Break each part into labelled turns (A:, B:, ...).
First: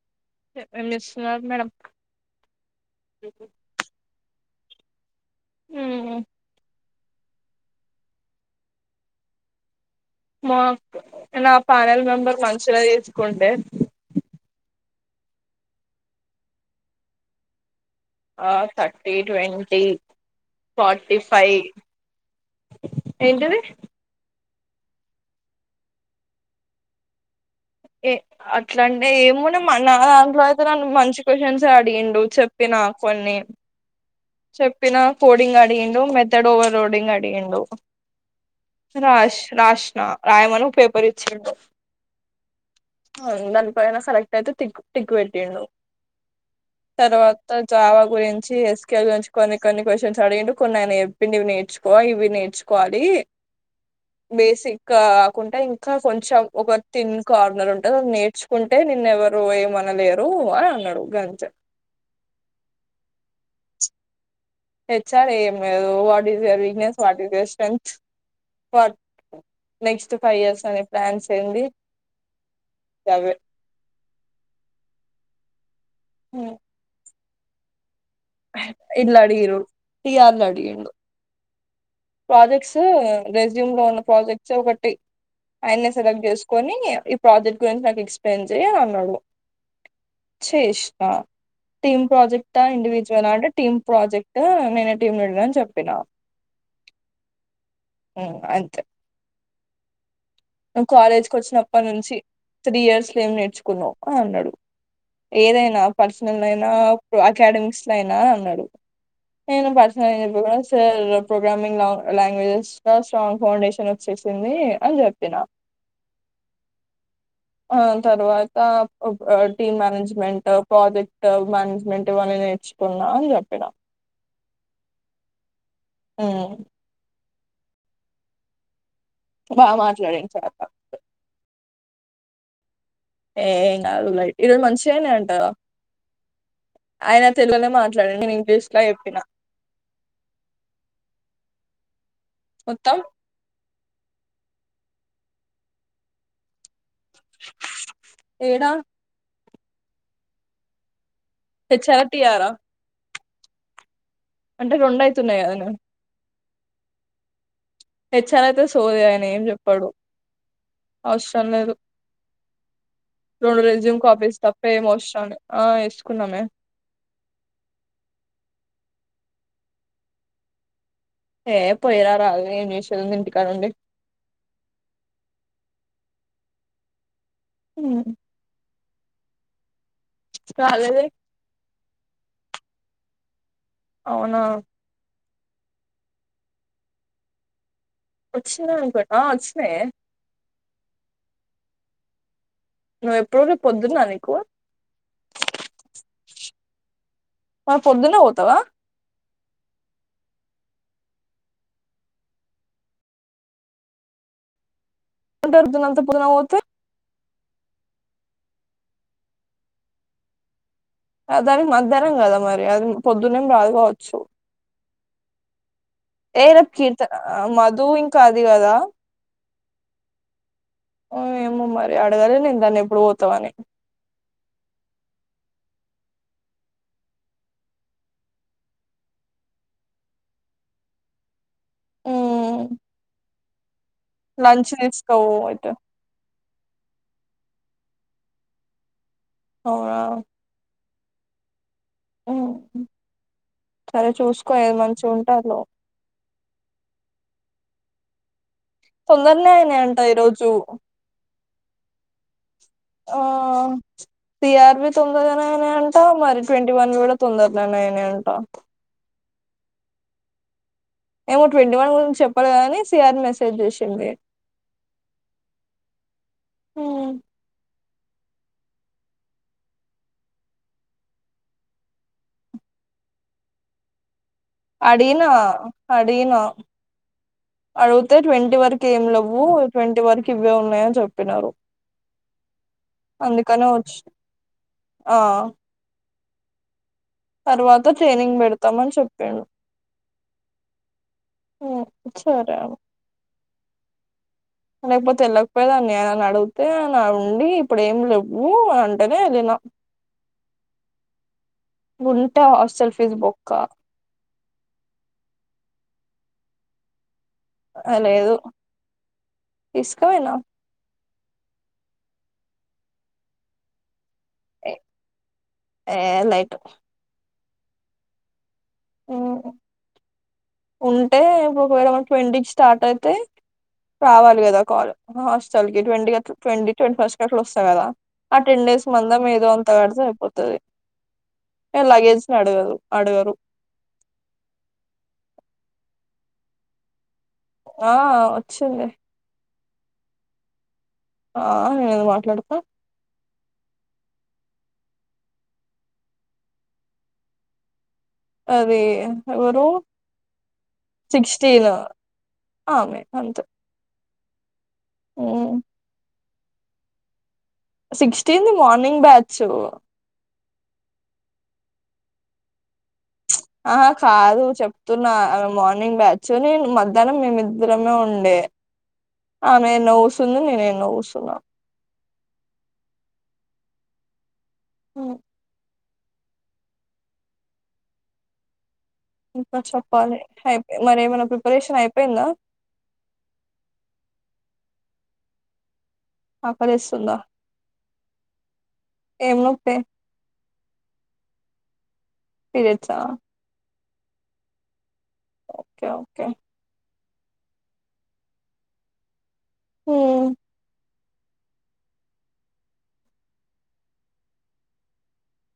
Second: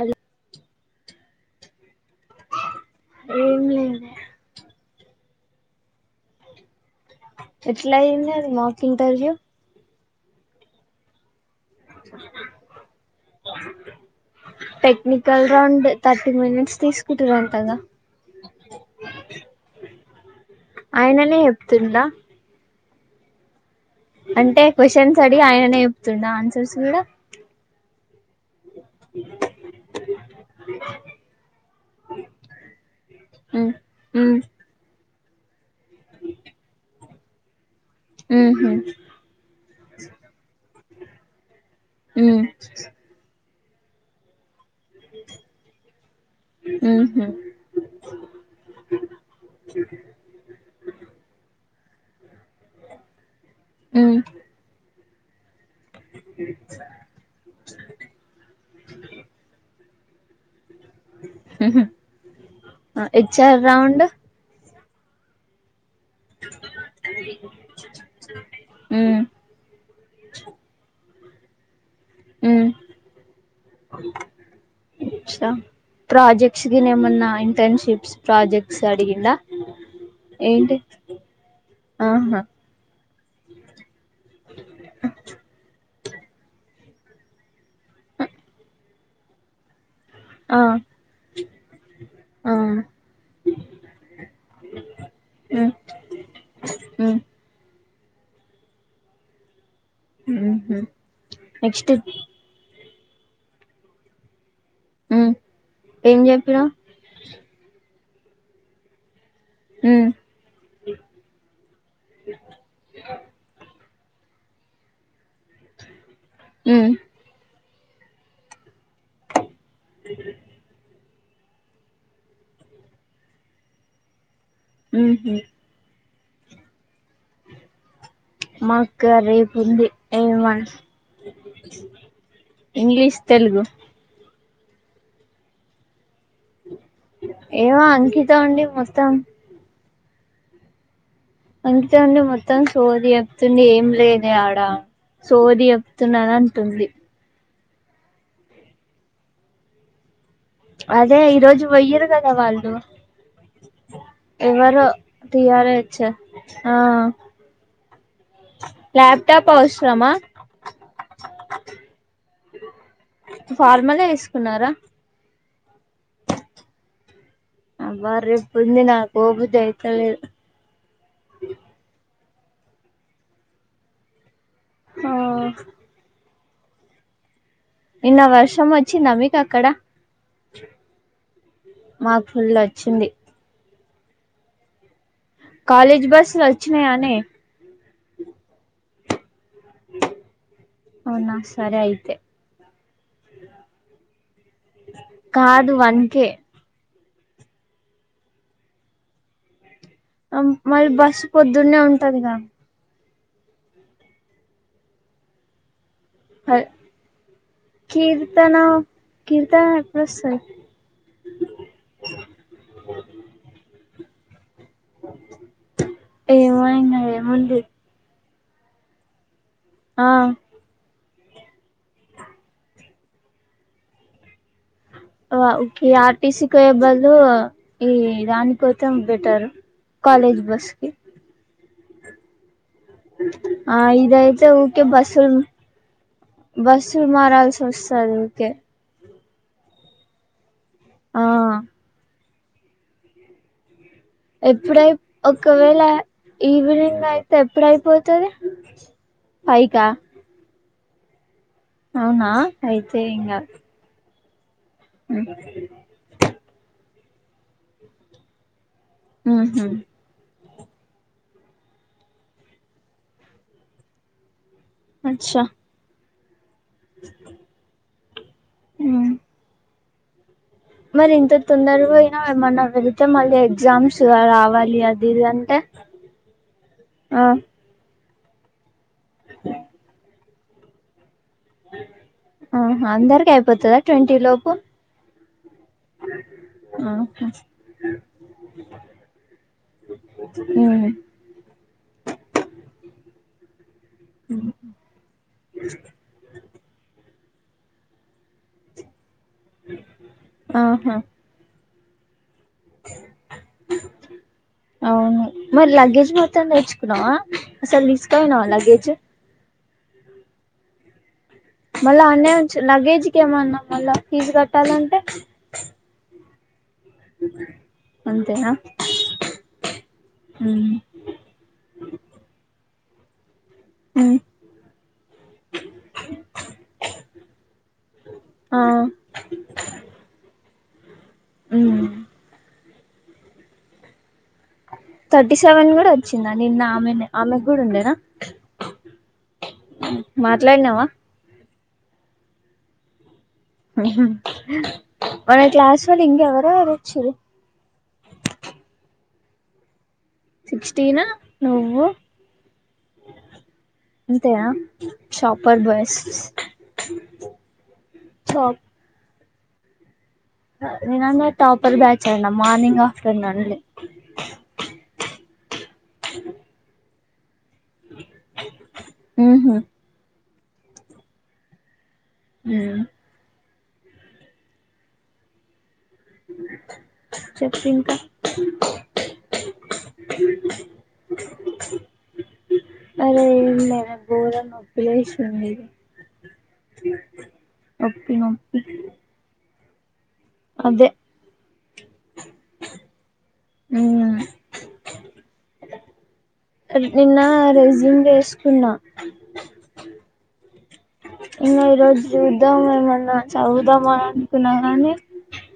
A: అదిే
B: ఏం చేస్తున్నారు మేడంమ్
A: ఏం లేదు
B: ఉ
A: ఎట్లా అయింది మక్ ఇంటర్వ్యూ
B: మాకు నా ప్యానెల్ మెంబర్ మంచిగా తీసుకుంటే
A: టెక్నికల్ రౌండ్ థర్టీ మినిట్స్ తీసుకుంటుారుంతగా
B: ఆ థర్టీ ట్వంటీ ఫార్టీ
A: ఆయననే
B: ఫైవ్
A: చెప్తుండా
B: ఎంటది
A: అంటే క్వ్చన్స్ అడి ఆయననే చెప్తుండ ఆన్సర్స్ కూడా
B: ఏ అ ఎట్లాంటే ఏమున్నా నా దాంట్లో అయితే నన్ను మంచి క్వశ్చన్స్ అడిగిండు చెప్పిన కొన్ని
A: మ్మ్ మ్మ్
B: చెప్పిన కోడింగ్ అడిగిండు మెథడ్ ఓవర్ రోడింగ్ అడిగిండు
A: మ్మ్హు
B: రాష్ రాష్ నా రాయమను పేపర్ ఇచ్చిండు
A: మ్మ్
B: సెలెక్ట్ అయితే ట్టికు పెట్టిండు
A: మ్మ్హు
B: తర్వాత జావా గురించి వసు నుంచి కొన్ని కొన్ని క్వశ్చన్స్ అడిగిం కొన్ని ఆయ ఎప్పిడివిేర్చుకో ఇవి నేచ నుకోవాలి
A: మ్మ్
B: బేసిక్కుం ఇం ఇంకా కొంచెం ఒక తిన్ కార్నర్ ఉంటది అది నేర్చుకుంటే నిన్ను ఎవరు ఏమనా లేరు లేరు అని అన్నాడు గంతే
A: H R round
B: H R ఏమి లేదు what is your weakness what is your strength ఫ
A: మ్మ్
B: నెక్స్ట్ ఫైవ్ ఇయర్స్ అనే ప్లాన్స్యంది
A: ఉమ్ అచ్చా ప్రాజెక్ట్స్ గిన ఏమన్నా ఇంటర్న్షిప్స్ ప్రాజెక్ట్స్
B: ఇట్లా
A: అడిగిండ
B: అడిగిరు టిఆర్లు
A: ఏంటిది
B: అడిగిండు ప్రాజెక్ట్స్ రెజ్యూమ్ లో ఉన్న ప్రాజెక్ట్స్ ఒకటి ఆయనే సెలెక్ట్ చేసుకొని ఈ ప్రాజెక్ట్ గురించి నాకు ఎక్స్ప్లెయిన్ చేయని అన్నాడు
A: ఆ
B: చేసిన టీమ్ ప్రాజెక్ట్ ఆ ఇండివిజువల్ అంటే టీమ్ ప్రాజెక్ట్ నేనే టీమ్ లీడర్ అని
A: మ్మ్
B: చెప్పినా
A: [inaudible]
B: ఉ అంతే
A: మ్మ్హు
B: నువ్ కాలేజ్ కు వచ్చినప్పటి
A: నెక్స్ట్
B: నుంచి త్రీ ఇయర్స్ లో ఏమి నేర్చుకున్నావు అని అన్నాడు
A: ఉమ్
B: ఏదైనా
A: ఏం
B: పర్సనల్
A: చెప్పినవ్
B: అయినా ఇప్పుడు అకాడమిక్స్ లో అయినా అన్నాడు నేను
A: ఉమ్
B: పర్సనల్ ఏం చెప్పకుండా సార్ ప్రోగ్రామింగ్ లాంగ్వేజెస్ లో స్ట్రాంగ్ ఫౌండేషన్ చేసింది అని చెప్పిన
A: మ్మ్
B: ఆ తర్వాత టీమ్ మేనేజ్మెంట్ ప్రాజెక్ట్ మేనేజ్మెంట్ ఇవన్నీ నేర్చుకున్నా అని చెప్పిన
A: ఉహు
B: ఆ
A: మాకు గా రేపు
B: బాగా
A: ఉంది హే
B: మాట్లాడిండు సార్
A: వన్స్
B: ఏం కాదు లైట్ ఈరోజు మంచిగా అయినయ్ అంట కదా ఆయన తెలుగునే
A: ఏమో
B: మాట్లాడిండు
A: అంకిత
B: నేను
A: ఉండి
B: ఇంగ్లీష్ లా
A: మొత్తం
B: చెప్పిన
A: అంకిత ఉండి మొత్తం సోది చెప్తుంది ఏం లేదే ఆడ సోది చెప్తుంది అంటుంది
B: ఏడా
A: అదే ఈ రోజు పోయిర్రు
B: హెచ్ఆర్
A: కదా
B: టిఆరా
A: వాళ్ళు
B: అంటే
A: ఎవరో
B: రెండు అయితున్నాయి కదా
A: తియార
B: నేను
A: ఐ వ
B: హెచ్ ఆర్ అయితే సోది ఆయన ఏం చెప్పాడు
A: అవసరమా
B: అవసరం లేదు రెండు రెజ్యూమ్
A: ఫార్మలే
B: కాపీస్ తప్ప
A: వేసుకున్నారా
B: ఏం అవసరం లేదు ఆ వేసుకున్నామే
A: అబ్బా రేపు ఉంది నాకు పో బుద్ధి అయితలేదు
B: ఏ పోయిరా రాదు ఏం చేసేది ఉంది ఇంటికాడ ఉండి
A: ఆ
B: ఉమ్.
A: నిన్న వర్షం అచ్చిందా మీకు అక్కడ
B: రాలేదే
A: మా ఫుల్ వచ్చింది
B: అవునా
A: కాలేజ్ బస్సులు వచ్చినాయానే
B: వచ్చినాయి అనుకుంట ఆ వచ్చినాయే
A: అవునా సరే అయితే
B: నువ్వు ఎప్పుడు రేపు పొద్దున్నా నీకు
A: కాదు వన్ కె
B: మరి పొద్దున్నే పోతవా
A: మళ్ళీ బస్సు పొద్దున్న ఉంటదిగా
B: అంటతు [unintelligible] పొద్దున పోతే
A: కీర్తన కీర్తన అడ్రస్
B: దానికి మధ్యాహ్నం కదా మరి అది పొద్దున్నేం రాదు కావచ్చు
A: అ
B: ఏ రేపు కీర్త మధు ఇంకా అది కదా
A: ఆ
B: ఆ ఏమో మరి అడగాలే నేను దాన్ని ఎప్పుడు పోతావని
A: ఓే ఊకె ఆర్టీసి కి పోయే బదులు ఈ వ్యాన్ కోటం బెటర్ కాలేజ్ బస్కి
B: ఊ
A: ఆ ఇదియితే ఊకే బస్
B: తీసుకోవు అయితే
A: బస్ మారాల్సి వస్తది ఊకె
B: అవునా
A: ఆ
B: ఆ
A: ఎప్పుడై ఒకవేళ ఈవినింగ్ అయితే ఎప్పుడయిపోతది
B: తొందరనే అయినా
A: ఫైకా
B: అంట ఈరోజు
A: అవునా అయితే ఇంగ
B: సిఆర్ బి తొందరగానే అంట మరి ట్వంటీ వన్ కూడా తొందరగానేనే అంట
A: ఆహా
B: ఏమో ట్వంటీ వన్ గురించి చెప్పాలే కాని సిఆర్ మెసేజ్ చేసింది
A: అచ్చా ఉమ్ మరి ఇంత తొందర పోయినావ్ ఏమన్నా వెళ్ళితే మళ్ళీ ఎగ్జామ్స్ రావ
B: అడిగిన అడిగిన
A: ఆ
B: అడుగుతే అయితే ట్వంటీ వరకు ఏం లేవు ట్వంటీ వరకు ఇవే ఉన్నాయని చెప్పినారు
A: ఆహా అందరికి
B: అందుకనే
A: అయిపోతదా
B: వచ్చి
A: ట్వంటీ లోపు
B: ఆ
A: ఆ
B: తర్వాత ట్రైనింగ్ పెడతామని చెప్పాను
A: ఉమ్
B: సరే అ లేకపోతే వేళ్ళకపోయదాన్ని ఆయనని అడిగితే ఆయన ఉండి ఇప్పుడు ఏమి లేవ్వు అంటేనే వెళ్ళిన
A: ఆహా
B: ఉంటా హాస్టల్ ఫీస్ బొక్క
A: అవును మరి లగేజ్ మొత్తం నేర్చుకున్నావా అసలు తీసుకపోయావా లగేజ్
B: తీసుకపోయనా
A: మళ్ళా అన్నే వునుఉంచు లగేజ్ కి ఏమన్నా మళ్ళా ఫీజు కట్టాలంటే
B: ఏ లైట్
A: అంతేనా
B: ఓ
A: ఉమ్
B: ఉంటే ఇప్పుడు ఒకవేళ మన ట్వంటీకి స్టార్ట్ అయితయి
A: ఉమ్
B: రావాలి కదా కాల్ హాస్టల్ కి ట్వంటీ ట్వంటీ ట్వంటీ ఫస్ట్ అట్లా వస్తా కదా ఆ టెన్ డేస్ మందం ఏదో అంత కడితే అయిపోతుది
A: ఉమ్
B: ఏ లగేజ్ ని అడగరు అడగరు
A: థర్టీ సెవెన్ కూడా వచ్చిందా నిన్న ఆమెనే ఆమెకు కూడా ఉండేనా
B: ఆ వచ్చింది
A: మాట్లాడినావా
B: ఆ నేను ఎందుకు మాట్లాడతా?
A: మన క్లాస్ వాళ్ళు ఇంగ ఎవరెవరు వచ్చిర్రు?
B: అదే ఎవరు
A: సిక్స్టీనా
B: సిక్స్టీన్
A: నువ్వు
B: ఆమె అంతే
A: అంతేనా shopper boys
B: sixteen the morning batch.
A: నేనన్న టాపర్ బ్యాచ్ అన్నా, మార్నింగ్ గా.
B: ప్చ్ అహ కాదు చెప్తున్నా, ఆమె మార్నింగ్ బ్యాచు, నేను మధ్యాహ్నం మేమిద్ ఇద్దరమే ఉండే,
A: ఉహు
B: ఆమె ఎన్నో కూసింది, నేను ఎన్నో కూసున్న
A: ఉమ్
B: ఆ
A: చెప్పు ఇంకా
B: ఇంకా చెప్పాలి, అయిపే మరి ఏమైనా ప్రిపరేషన్ అయిపోయిందా?
A: అరే ఏం లేదే గోరంగా నొప్పి లేసింది.
B: ఆకలేస్తుందా,
A: నొప్పి నొప్పి
B: ఏం నొప్పే?
A: అదే
B: పీరియడ్సా?
A: ఉమ్
B: ఓకే ఓకే
A: నిన్న రెజ్యూమ్ చేసుకున్నా.
B: హ్మ్
A: ఇంగ ఈరోజు చూద్దాం ఏమన్నా చదువుదాం అని అనుకున్నా గని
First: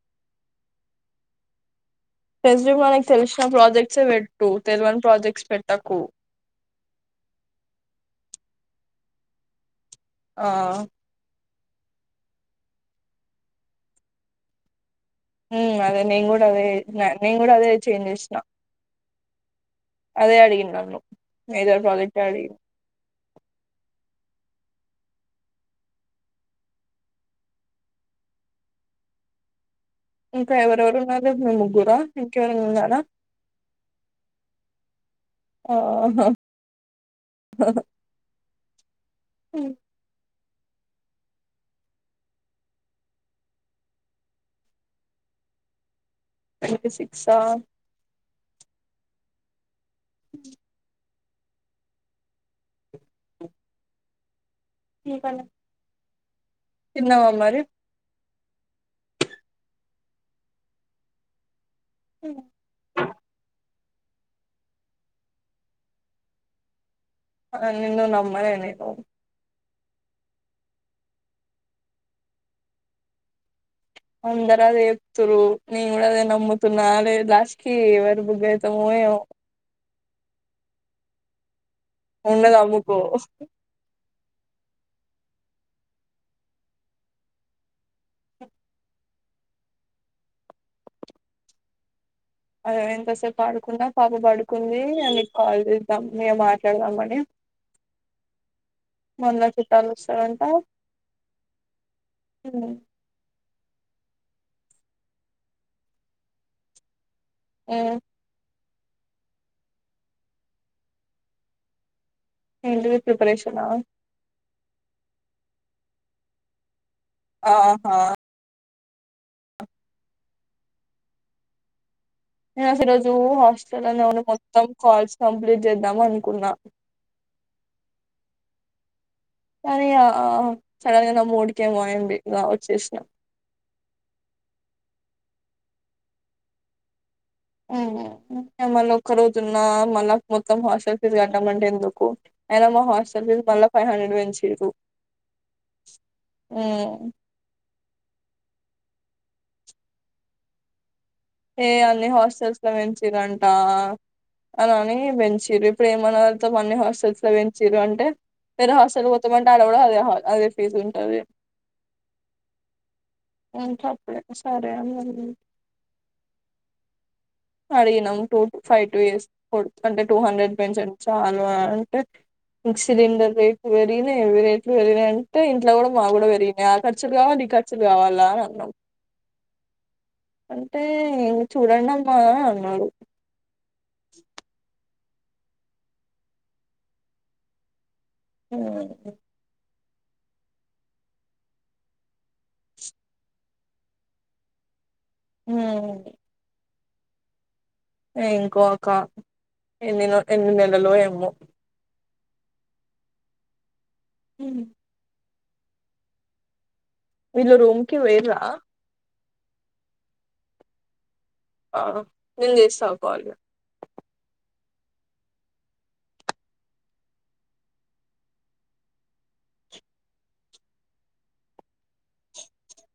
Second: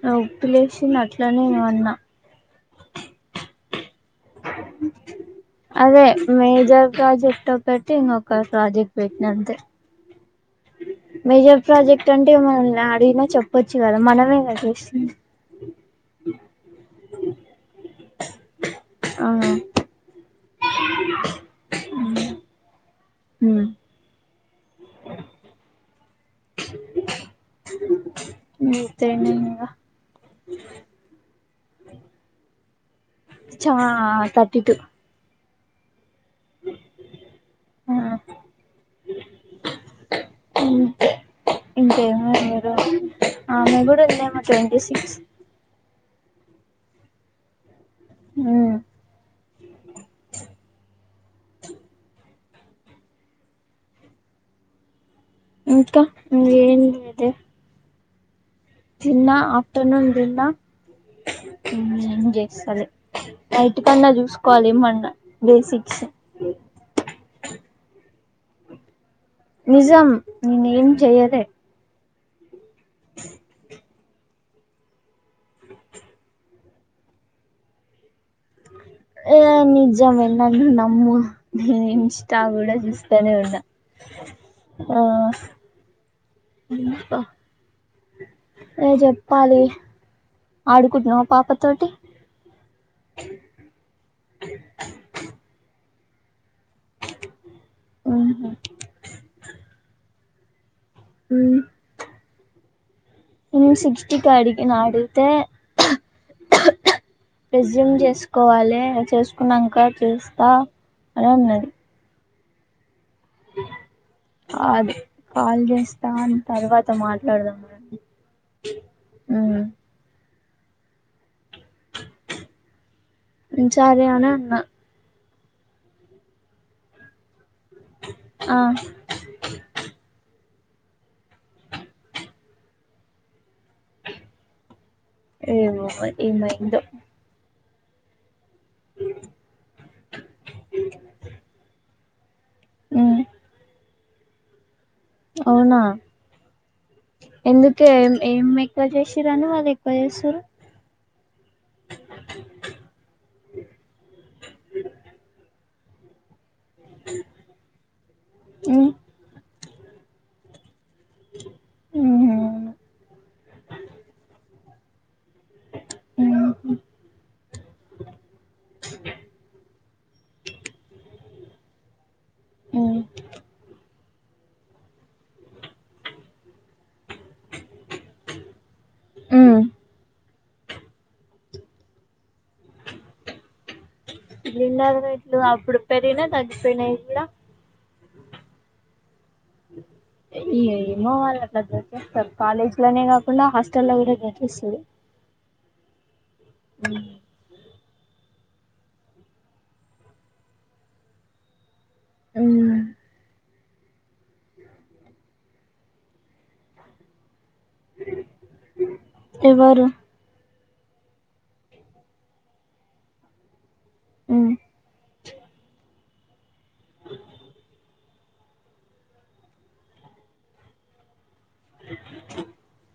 A: నోప్పులేసింది అట్లనే వన్న
B: రెస్యూమ్ లో మనకి తెలిసిన ప్రాజెక్ట్సే పెట్టు, తెలివని ప్రాజెక్ట్స్ పెట్టకు.
A: ప్రాజెక్టో పెట్టి ఇంగొక ప్రాజెక్ట్ పెట్టినంతే
B: ఆ
A: ప్రాజెక్ట్ అంటే మనల్ని అడినా చెప్పొచ్చు కదా, మనమే గా చేసింది.
B: ఉమ్ అదే నేను గుడ చేసిన, నేను గుడ అదే చేంజ్ చేసిన
A: ఆ
B: అదే అడిగిండు నన్ను, మేజర్ ప్రాజెక్టె అడిగిండు.
A: ఇంతేనా ఇంగ.
B: ఇంకా ఎవరెవరు ఉన్నారు, రేపు మీ ముగ్గురా, ఇంకెవరైనా ఉన్నారా?
A: చా థర్టీ టు
B: ఆహా
A: అ ఇంకేమన్నరు ఆమె గుడ ఉందేమో ట్వంటీసిక్స్
B: ట్వంటీ సిక్సా
A: ఉమ్
B: ఉమ్ ఇంకానా
A: ఇంకా ఇంగ ఏం
B: తిన్నావా
A: లేదే
B: మరి
A: తిన్నా ఆఫ్టర్నూన్ తిన్నా. ఏం చేస్తలే అయి. ఇంటికన్నే చూసుకోవాలి ఏమన్నా బేసిక్స్
B: ఆ నిన్ను నమ్మనే నను.
A: నిజం నేను ఏం చెయ్యలే.
B: అందరూఅదే చెప్తూ రూ నేనుకూడాఆదే నమ్ముతు లాస్ట్ కి ఎవరు బుగ ఏమో
A: జర నన్ను నమ్మునమ్ నేను ఇన్స్ా
B: ఉన్నది
A: కూడా
B: అమ్ముకో
A: చూస్తానే ఉన్నా ఆ ఇప్ప ఏ చెప్పాలి ఆడుకుంటున్నావా పాప తోటి
B: ఎంతసేపు పాడుకున్నా పాప పడుకుంది అ మేము మాట్లాడదామని
A: ఉహు
B: మ లా చుట్టాలు వస్తార ఆ
A: హు
B: ఊ
A: నేను సిక్స్ టికి అడిగిన అడిగితే రెజ్యూమ్
B: హ్మ్
A: చేసుకోవాలి చేసుకున్నాక చూస్తా అని అన్నాడు
B: టి ప్రిపరేషన్
A: అది కాల్ చేస్తాని తర్వాత మాట్లాడదాం మే
B: ఆహా
A: ఊ
B: నేను రోజు హాస్టల్ లోనే
A: సరే
B: ఉడి
A: అని అన్నా
B: మొత్తం కాల్స్ కంప్లీట్ చేద్దాం అనుకున్నా
A: ఆ
B: కానీ ఆ సడన్ గా నా మూడిక ఏమోయి ది వచ్చేసినా
A: ఏవో ఏమైందో
B: హేమలఒక్క రోజు ఉన్న మళ్ళా మొత్తం హాస్టల్ ఫీజ కట్టమంటే ఎందుకు అయినా మా
A: ఉమ్
B: హాస్టల్ ఫీజ్ మళ్ళీ ఫైవ్ హండ్రెడ్ పెంచిరు
A: అవునా ఎందు కే ఏం ఎక్కువ చేసిరని వాళ్ళు ఎక్కువ చేసారు
B: ఏ అన్నిీ హాస్టల్స్ లొ పెంచిరంట ఆనాని బెంచిరు ఇప్పుడు ఏమన్నా అన్ని హాస్టల్స్ లో పెంచరు అంటే వేరే
A: ఉమ్
B: హాస్టల్ పోత్తామంటే ఆడ కూడా అదే అదే ఫీజ ఉ దే
A: ఉమ్
B: తప్పడ సారే
A: ఆహ
B: అడిగినం టూూ ఫైవ్ టూ ఇయర్స్ అంటే టూ హండ్రెడ్ పెంచండి చాలు అంటే స సిలింండర్ రెట్లు పెరిగి పెరిగినయి అవి రెట్లు పెరిగినయియంటే ఇంట్లో కూడా మాకు కూడా పెరిగినయి ఆ ఖర్చులు కావాలి ఈ ఖర్చులు కావాలా అని అన్నాం
A: హు
B: అంటే ఇంగ చూడండి అమ్మా అన్నాడు
A: నువ్వు అప్పుడు పెరిగిన తగ్గిపోయినాయి ఇ
B: ఉ
A: [inaudible] ఏమో వాళ్ళు అట్లా డ్రట్స్తారు కాలేజ్ లోనే కాకుండా హాస్టల్ లో కూడా డ్రట్ ఇస్తుంది
B: అ
A: ఉ
B: ఇంకోక ఎన్ని ఎన్ని నెలలో ఏమో
A: అ
B: హ మీరు రూంకి వేరా
A: ఎవరు?
B: ఆ నేను చేస్తా కాల్
A: మ్ [inaudible] [inaudible]